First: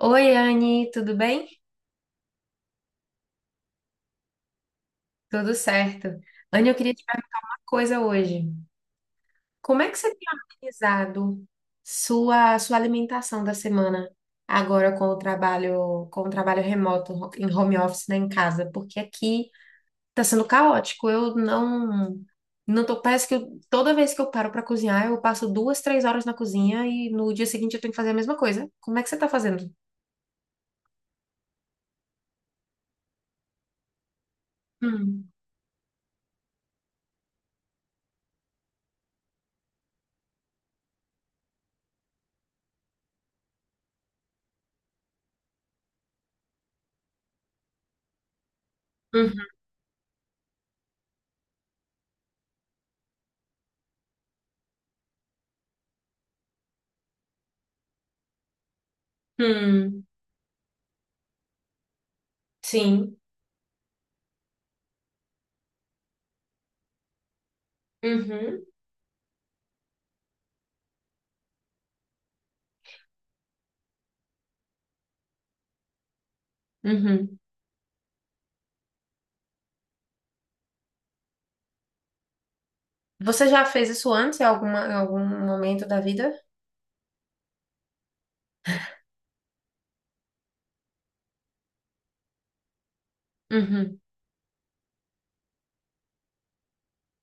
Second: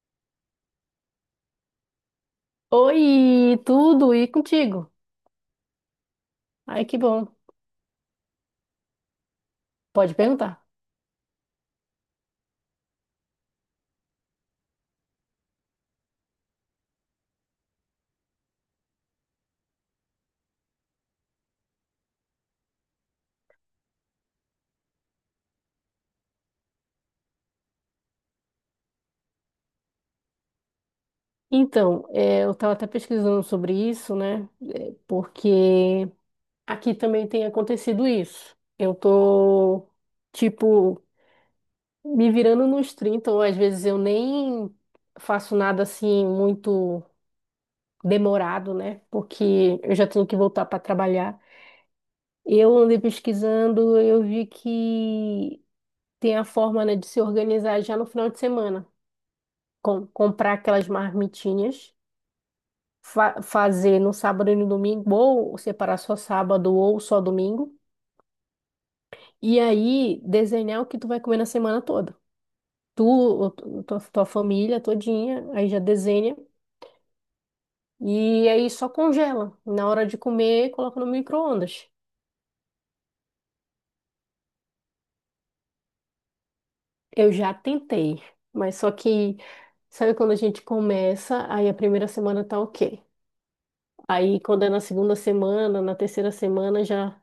Oi, Anne, tudo bem? Oi, tudo e contigo? Tudo certo. Anne, eu Ai, queria que te bom. perguntar uma coisa hoje. Como é que você Pode tem perguntar. organizado sua alimentação da semana agora com o trabalho remoto em home office, né, em casa? Porque aqui tá sendo caótico. Eu não tô, parece que toda vez que eu paro para cozinhar, eu passo duas, três horas na cozinha e no dia seguinte eu tenho que fazer a mesma coisa. Como é que você tá fazendo? Então, é, eu estava até pesquisando sobre isso, né? É, Hum. porque aqui também tem acontecido isso. Eu tô, tipo, me virando nos 30, ou às vezes eu nem faço nada assim muito demorado, né? Uhum. Porque eu já tenho que voltar para trabalhar. Eu andei pesquisando, eu vi que tem a forma, né, de se organizar já no final de semana. Hum. Comprar aquelas marmitinhas, Sim. Fazer no sábado e no domingo, ou separar só sábado ou só domingo, Uhum. e aí desenhar o que tu vai comer na semana toda. Tu, o- tu- tua, tua família todinha, aí já desenha, Uhum. e aí só congela. Na hora de comer, coloca no micro-ondas. Você já fez isso antes, em alguma, em algum momento da vida? Eu já tentei, mas só que, sabe quando a gente começa, aí a primeira semana tá ok. Uhum. Aí quando é na segunda semana, na terceira semana já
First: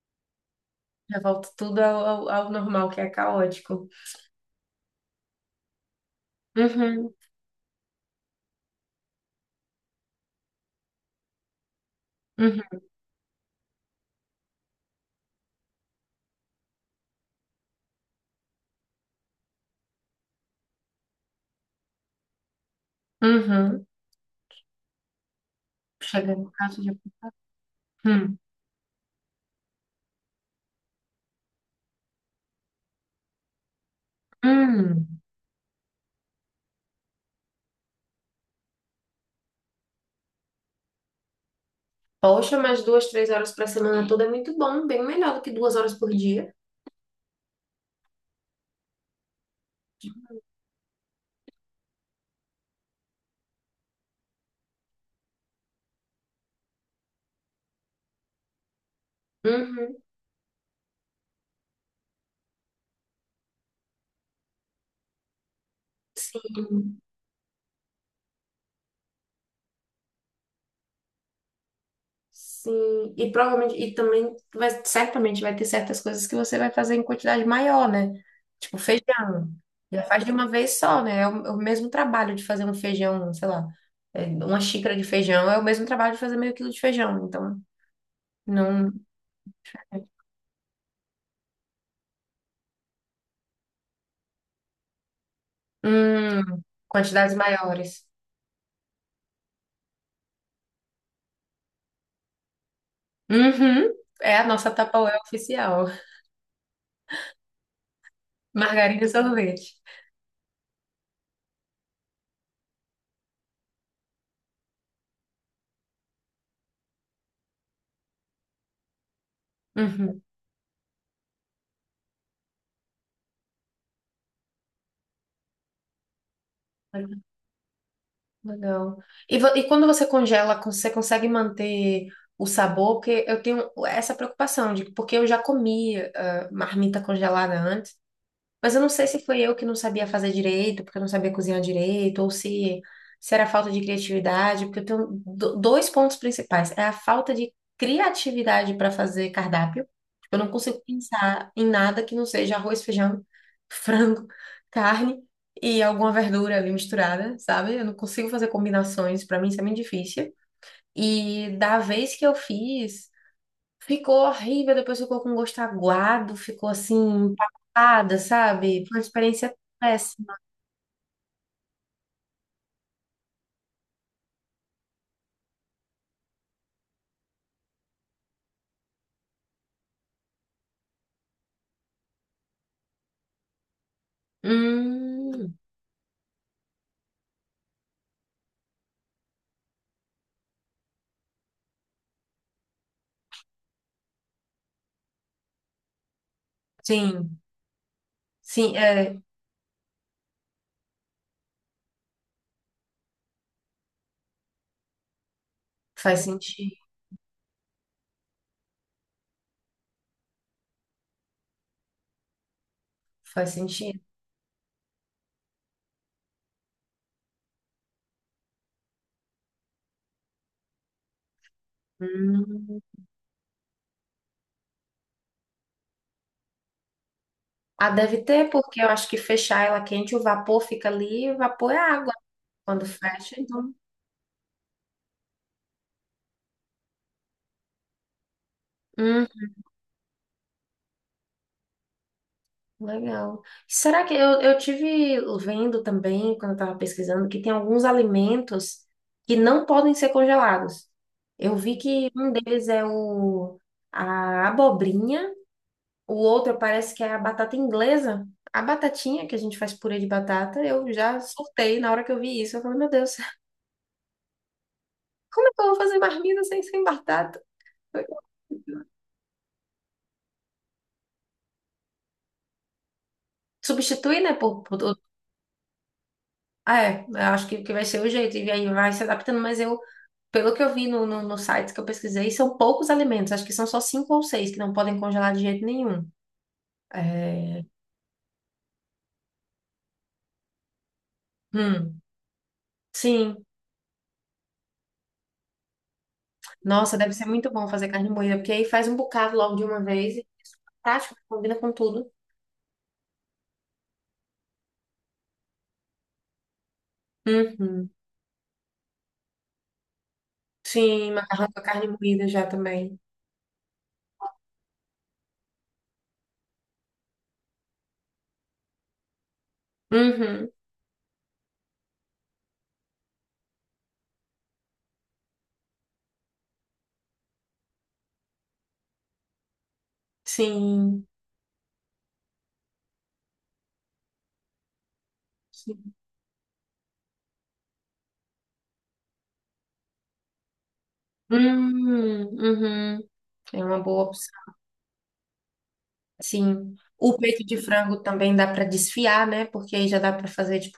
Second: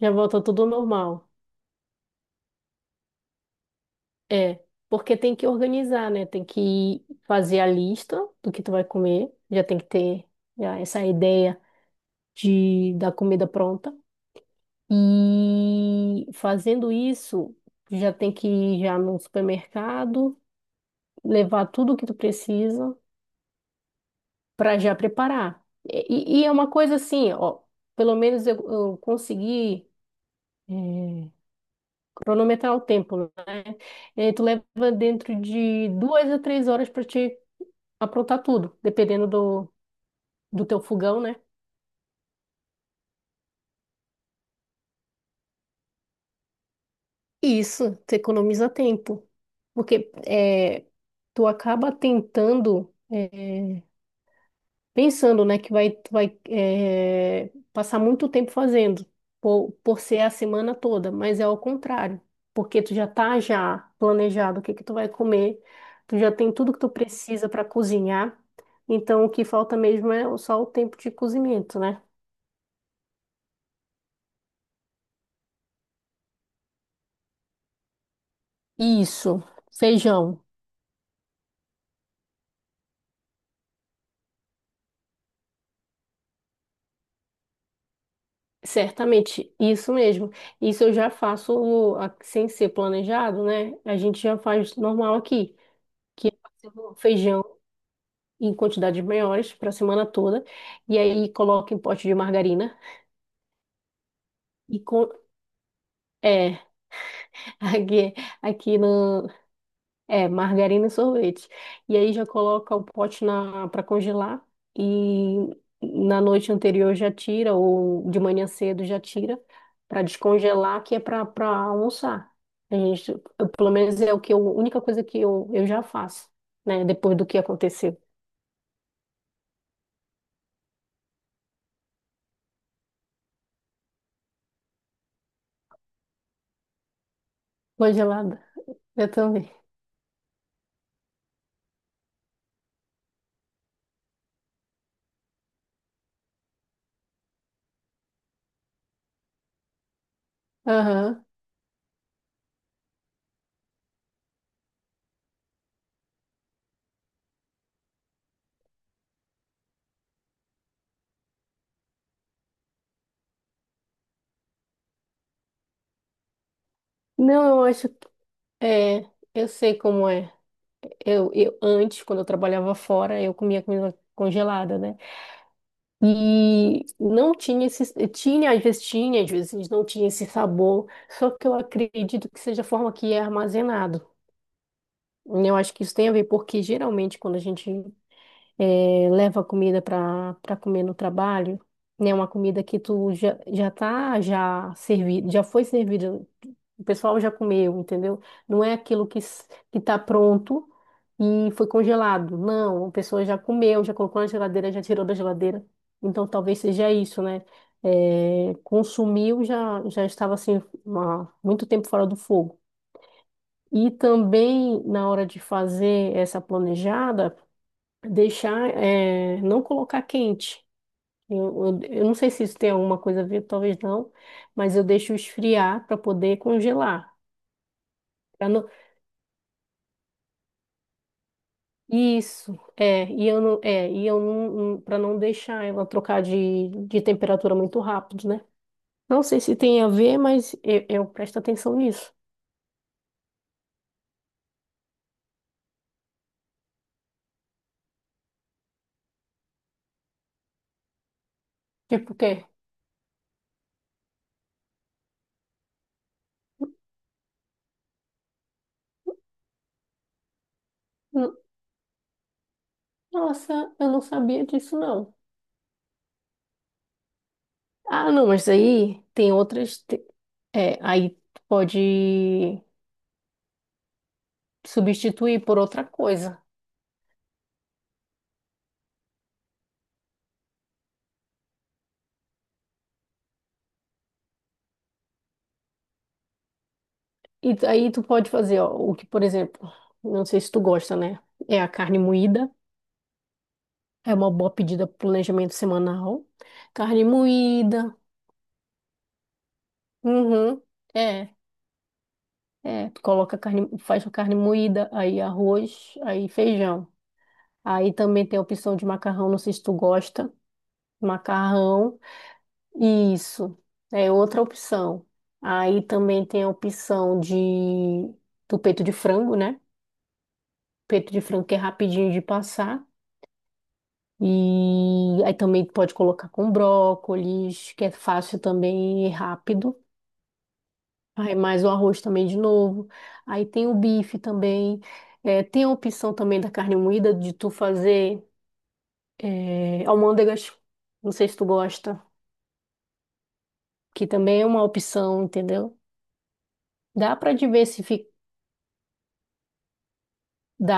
já volta tudo ao Já normal. volta tudo ao normal, que é caótico. É, porque tem que organizar, né? Tem que Uhum. fazer a lista do que tu vai comer. Já tem que ter já essa ideia Uhum. de da comida pronta. E fazendo isso, já tem que ir já no supermercado, levar tudo o que tu precisa Uhum. para já preparar. Chega E é no uma caso de... coisa assim, ó, pelo Hum. menos eu consegui eh, cronometrar o tempo, né? E aí tu leva Hum. dentro de duas a três horas para te aprontar tudo, dependendo do teu fogão, né? Poxa, mas duas, três horas para semana toda é muito bom, bem melhor do que duas horas por dia. E isso, tu economiza tempo, porque tu acaba tentando, pensando, né, tu vai passar muito tempo fazendo, por, Uhum. por ser a semana toda, mas é ao contrário, porque tu já tá já planejado o que que tu vai comer, tu já tem tudo que tu Sim. precisa para cozinhar, então o que falta mesmo é só o tempo de cozimento, né? Sim, e provavelmente, e também vai, certamente vai ter certas coisas que você vai fazer em quantidade maior, né? Tipo Isso, feijão. Já faz de feijão. uma vez só, né? É o mesmo trabalho de fazer um feijão, sei lá, é, uma xícara de feijão, é o mesmo trabalho de fazer meio quilo de feijão. Então, não. Certamente, isso mesmo. Isso eu já faço sem ser planejado, né? A gente já faz normal aqui, que Hum. eu faço Quantidades feijão maiores. em quantidades maiores para a semana toda, e aí coloco em pote de margarina Uhum. É a nossa e Tupperware oficial. é aqui, aqui Margarina e no. sorvete. É, margarina e sorvete. E aí já coloca o pote na para congelar e na noite anterior já tira ou de manhã cedo já tira para Uhum. descongelar, que é para almoçar. Pelo menos é o que eu, a única coisa que eu já faço, né, depois do que aconteceu. Legal. E, e quando você congela, você consegue manter o sabor? Porque eu tenho essa preocupação de porque eu já comi ah, marmita congelada antes. Congelada. Mas eu não sei Eu se foi também. eu que não sabia fazer direito, porque eu não sabia cozinhar direito, ou se era falta de criatividade, porque eu tenho dois pontos principais. É a falta de criatividade para fazer cardápio. Tipo, eu não consigo Aham. pensar em nada que não seja arroz, feijão, frango, carne e alguma verdura ali misturada, sabe? Eu não consigo fazer combinações, para mim isso é muito difícil. E da vez que eu fiz, ficou horrível, depois ficou com gosto aguado, ficou assim, Não, eu acho que empapada, sabe? Foi uma é, eu experiência sei como é. péssima. Eu antes, quando eu trabalhava fora, eu comia comida congelada, né? E não tinha esse, tinha, às vezes não tinha esse sabor, só que eu acredito que seja a forma que é armazenado. Hum. Eu acho que isso tem a ver, porque geralmente quando a gente leva comida para comer no trabalho, né? Uma comida que tu já tá já servido, já foi servida, o pessoal já Sim, comeu, entendeu? Não é sim, aquilo que é, s- que tá pronto e foi congelado. Não, a pessoa já comeu, já colocou na geladeira, já tirou da geladeira. faz Então talvez sentido, seja isso, né? Consumiu, já estava assim, há muito tempo fora do fogo. faz E sentido. também na hora de fazer essa planejada, deixar, não colocar quente. Eu não sei se isso tem Hum. alguma coisa a ver, talvez não, mas eu deixo esfriar para poder congelar. Ah, deve Pra ter, não, porque eu acho que fechar ela quente, o vapor fica ali, o vapor é água isso, quando é, e fecha, eu não, então. é, e eu não, para não deixar ela trocar de temperatura muito rápido, né? Não Uhum. sei se tem a ver, mas eu presto atenção nisso. Legal. Será que eu tive vendo também, quando eu estava pesquisando, que tem alguns alimentos que não podem ser congelados. Eu vi que Tipo o um quê? deles é o, a abobrinha, o outro parece que é a batata inglesa. A batatinha, que a gente faz purê de batata, eu já N- surtei na hora que eu vi isso. Eu falei, meu Deus, Nossa, eu não sabia disso, não. como é que eu vou fazer marmita sem, sem batata? Ah, não, mas aí tem outras. É, aí pode Substituir né, por... substituir por outra coisa. Ah, é, eu acho que vai ser o jeito. E aí vai se adaptando, mas eu, pelo que eu vi no, no, nos sites que eu pesquisei, são poucos alimentos. Acho que são só cinco ou seis que não podem congelar de jeito nenhum. E É... aí tu pode fazer, ó, o que, por exemplo, não sei se tu gosta, né? É a carne Hum. moída, Sim. é uma boa pedida pro planejamento semanal. Nossa, Carne deve ser muito bom fazer moída, carne moída, porque aí faz um bocado logo de uma vez e é uhum, super prático, é, combina com tudo. Tu coloca carne, faz a carne moída, aí arroz, aí feijão. Uhum. Aí também tem a opção de macarrão, não sei se tu gosta, Sim, macarrão com carne macarrão, moída já também. isso, é outra opção. Aí também tem a opção do peito de frango, né? Uhum. Peito de frango que é rapidinho de passar. E aí também pode colocar com brócolis, que é fácil também e rápido. Sim. Aí mais o arroz também de novo. Aí tem o bife também. É, tem a Sim. opção também da carne moída de tu fazer almôndegas. Não sei se tu gosta, Hum. Uhum. É uma boa que também é opção. uma opção, entendeu? Sim. Dá O para peito de frango diversificar também dá para desfiar, né? Porque aí já dá para fazer tipo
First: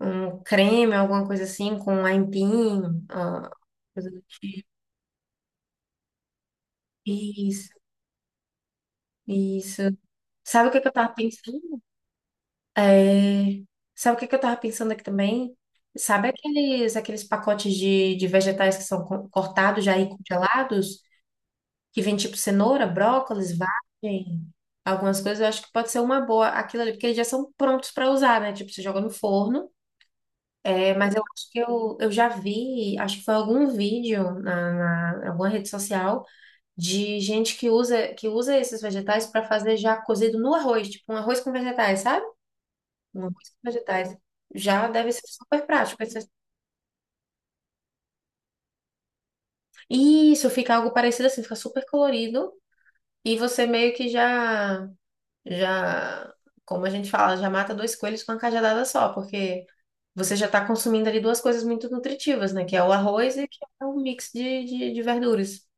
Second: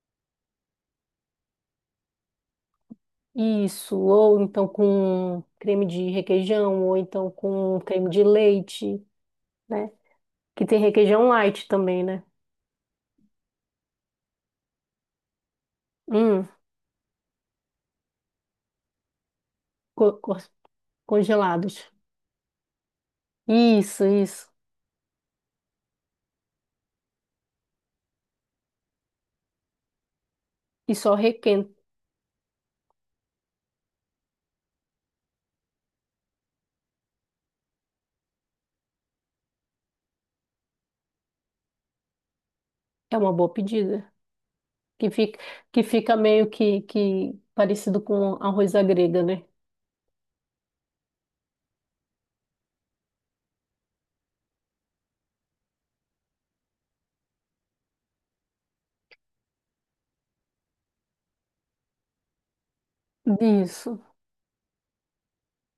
um creme, alguma coisa assim, com aipim, ah, isso, coisa do ou tipo. então com creme de requeijão, ou então Isso, com creme de leite, isso. né? Que Sabe o tem que que eu tava requeijão light pensando? também, né? É, sabe o que que eu tava pensando aqui também? Sabe Hum. aqueles, aqueles pacotes de vegetais que são cortados já e co- co- congelados? congelados. Que vem tipo cenoura, brócolis, Isso, vagem, isso. algumas coisas. Eu acho que pode ser uma boa aquilo ali, porque eles já são prontos para usar, né? Tipo, você joga no forno. É, E só mas eu acho que requenta. eu já vi, acho que foi algum vídeo na, na alguma rede social de gente que usa esses vegetais para fazer já cozido no arroz, tipo um arroz com vegetais, sabe? É Um uma arroz boa com pedida. vegetais. Já Que deve ser fica, super que prático. fica meio que parecido com arroz à grega, né? Isso, fica algo parecido assim, fica super colorido e você meio que já já, como a gente fala, já mata dois coelhos com uma cajadada só, porque você já está consumindo ali duas coisas muito nutritivas, né? Que é o arroz e que é o Isso. mix de verduras.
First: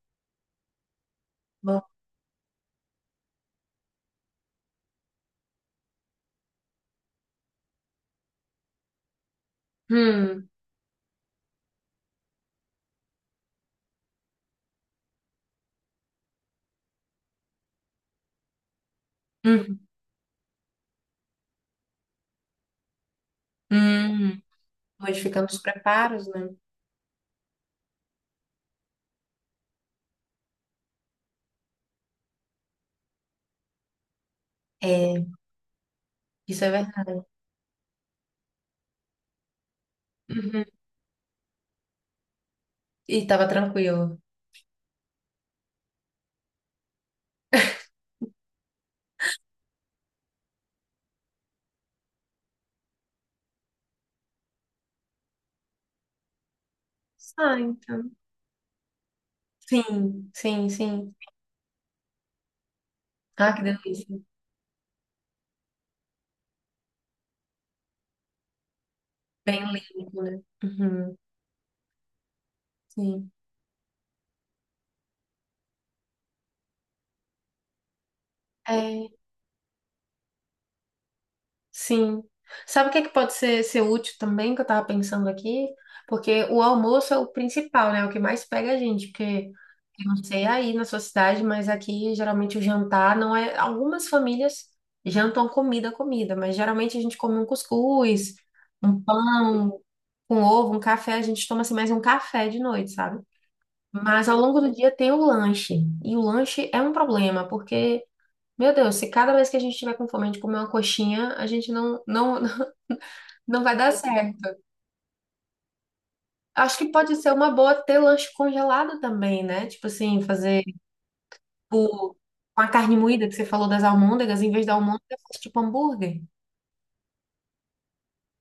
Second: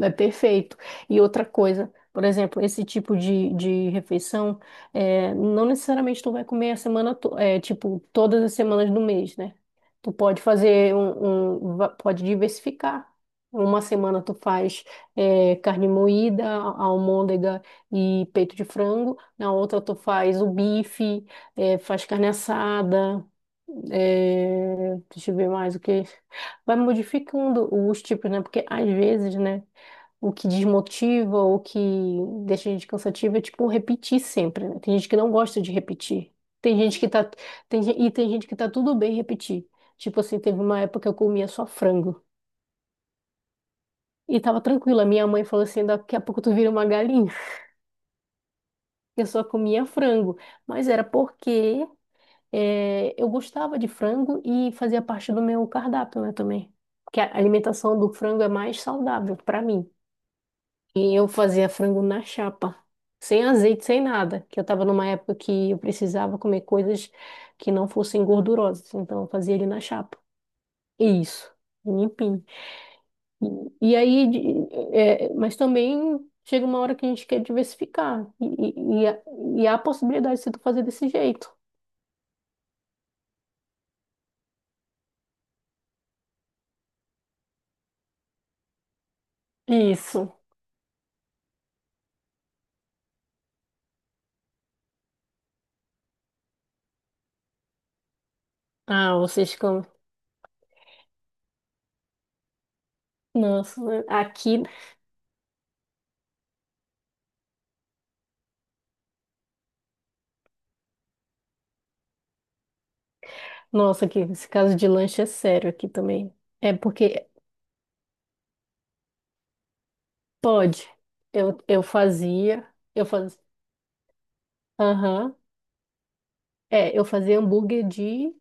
É perfeito. E outra Bom. coisa, por exemplo, esse tipo de refeição, não necessariamente tu vai comer a semana, tipo, todas as semanas do mês, né? Tu pode Hum. fazer, pode diversificar. Uma semana tu faz carne moída, almôndega e peito de frango. Na Hum. outra tu faz o bife, faz carne assada. Hum. Deixa eu Modificando ver os mais o que. preparos, né? Vai modificando os tipos, né? Porque às vezes, né? O que desmotiva, o que deixa a gente cansativo é tipo repetir sempre, né? Tem gente que É, não gosta de repetir. isso é Tem gente que verdade. tá tem, gen- e tem gente que tá tudo bem repetir. Tipo assim, teve Uhum. uma época que eu comia só frango E tava tranquilo. e tava tranquila. Minha mãe falou assim, daqui a pouco tu vira uma galinha. Eu só comia frango, mas era porque eu gostava de frango e fazia parte do meu cardápio, né, também. Porque a Ah, alimentação então. do frango é mais saudável para mim. Sim, sim, sim. E eu fazia frango na chapa, sem Ah, que azeite, sem delícia. nada, que eu estava numa época que eu precisava comer coisas que não fossem gordurosas, então eu fazia Bem ele na chapa. limpo, né? Uhum. E isso, limpinho. Sim. E aí, mas também chega uma hora que a gente quer diversificar, e É, há a possibilidade de tu fazer desse jeito. sim. Sabe o que é que pode ser, ser útil também, que eu tava pensando aqui? Porque o almoço é o principal, né? É o que mais pega a gente, porque eu não Isso. sei aí na sua cidade, mas aqui geralmente o jantar não é. Algumas famílias jantam comida, comida, mas geralmente a gente come um cuscuz, um Ah, vocês pão, comem. com ovo, um café, a gente toma assim mais um café de noite, sabe? Nossa, Mas ao longo aqui, do dia tem o lanche. E o lanche é um problema, porque, meu Deus, se cada vez que a gente tiver com fome de comer uma coxinha, a gente não, não, não vai dar nossa, aqui, certo. esse caso de lanche é sério aqui também. É Acho que pode porque. ser uma boa ter lanche congelado também, né? Tipo assim, fazer Pode. Eu tipo, com fazia, a carne eu moída que fazia, você falou das almôndegas, em vez da almôndega, aham. faz tipo hambúrguer. É, eu fazia hambúrguer de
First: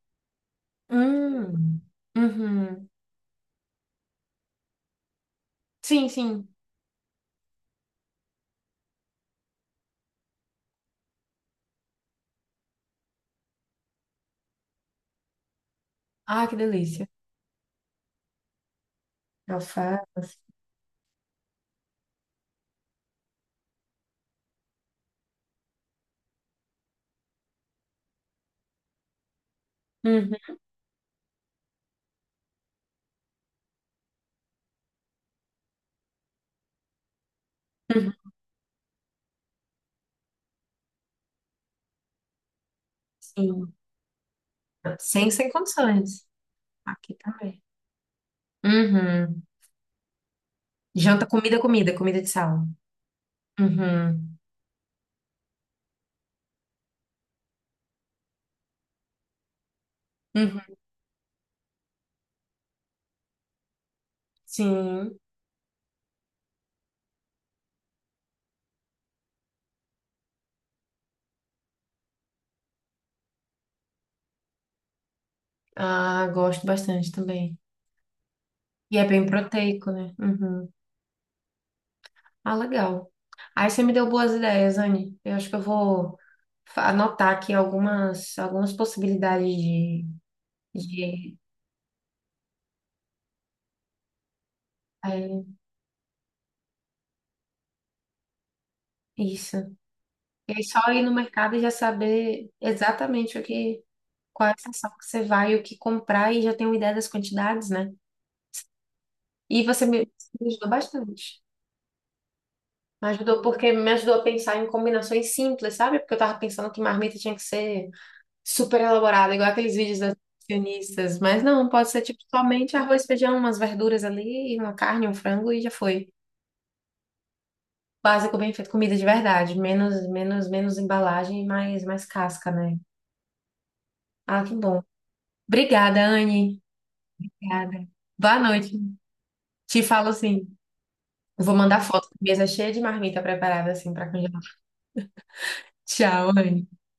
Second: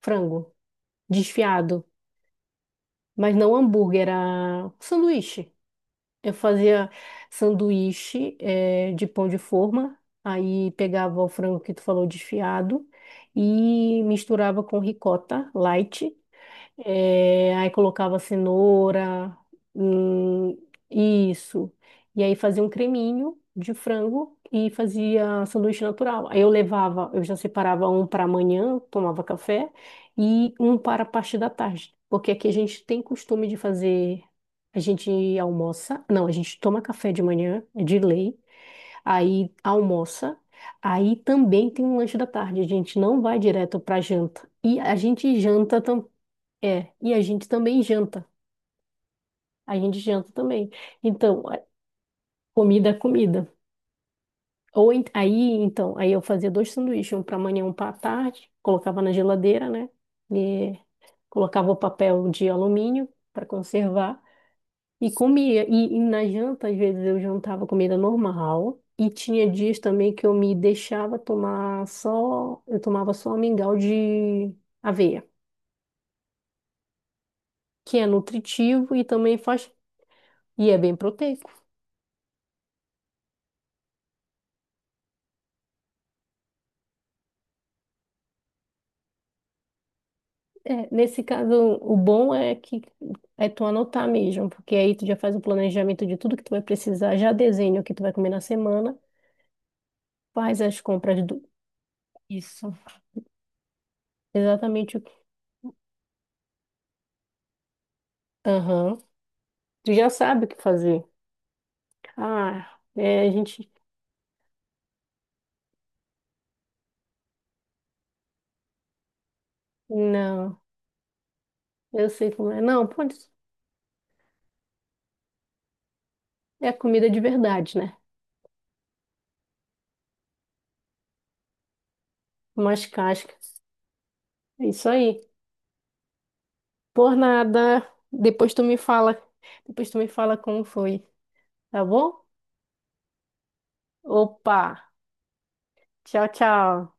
frango, Hum. desfiado, Uhum. mas não hambúrguer, era sanduíche. Sim, Eu sim. fazia sanduíche, de pão de forma, aí pegava o frango que tu falou desfiado e misturava com ricota light. Ah, que delícia. É, aí colocava cenoura, Alface. hum, isso. E aí fazia um creminho de frango e fazia sanduíche natural. Aí eu já separava um para amanhã, tomava café, Uhum. e um para a parte da tarde. Porque aqui a gente tem costume de fazer, a gente almoça, não, a gente toma café de manhã, é de Uhum. lei, aí almoça. Aí também tem um lanche da tarde, a gente não vai Sim. direto para janta. E a Sem, gente sem janta também. condições. É, e Aqui a gente também. também janta. Uhum. A gente janta também. Janta, Então, comida, comida, comida de sal. comida é comida. Uhum. Ou ent- aí, então, aí eu fazia dois sanduíches, um para manhã, um para tarde, colocava na geladeira, né? Uhum. E colocava o papel de alumínio para conservar e Sim. comia. E na janta, às vezes eu jantava comida normal. E tinha dias também que eu me deixava tomar só, eu tomava só mingau de aveia, Ah, gosto bastante também. que é nutritivo E e é bem também faz, proteico, né? Uhum. e é bem proteico. Ah, legal. Aí você me deu boas ideias, Anne. Eu acho que eu vou anotar aqui algumas, algumas possibilidades de, É, nesse de caso, o bom é que é tu anotar mesmo, porque aí tu já faz o é, planejamento de tudo que tu vai precisar, já desenha o que tu vai comer na semana, isso. E faz aí só as ir no compras do... mercado e já saber Isso, exatamente o que, qual é a estação exatamente o que que... você vai, o que comprar e já ter uma ideia das quantidades, né? Aham. E você Tu me, já sabe me o que ajudou fazer. bastante. Ah, Me é, a ajudou gente... porque me ajudou a pensar em combinações simples, sabe? Porque eu tava pensando que marmita tinha que ser super elaborada, igual aqueles vídeos das Não, nutricionistas. Mas não, pode ser eu tipo sei como é. somente Não, arroz, pode... feijão, umas verduras ali, uma carne, um frango e já foi. É comida de verdade, né? Básico, bem feito, comida de verdade. Menos, menos, menos embalagem e mais, mais casca, né? Umas cascas. Ah, que É bom. isso aí. Obrigada, Anne. Por Obrigada. nada. Boa Depois tu me noite. fala. Te Depois tu falo me fala assim. como foi, Vou mandar tá foto. bom? Mesa é cheia de marmita preparada assim para congelar. Opa! Tchau, Tchau, Anne. tchau.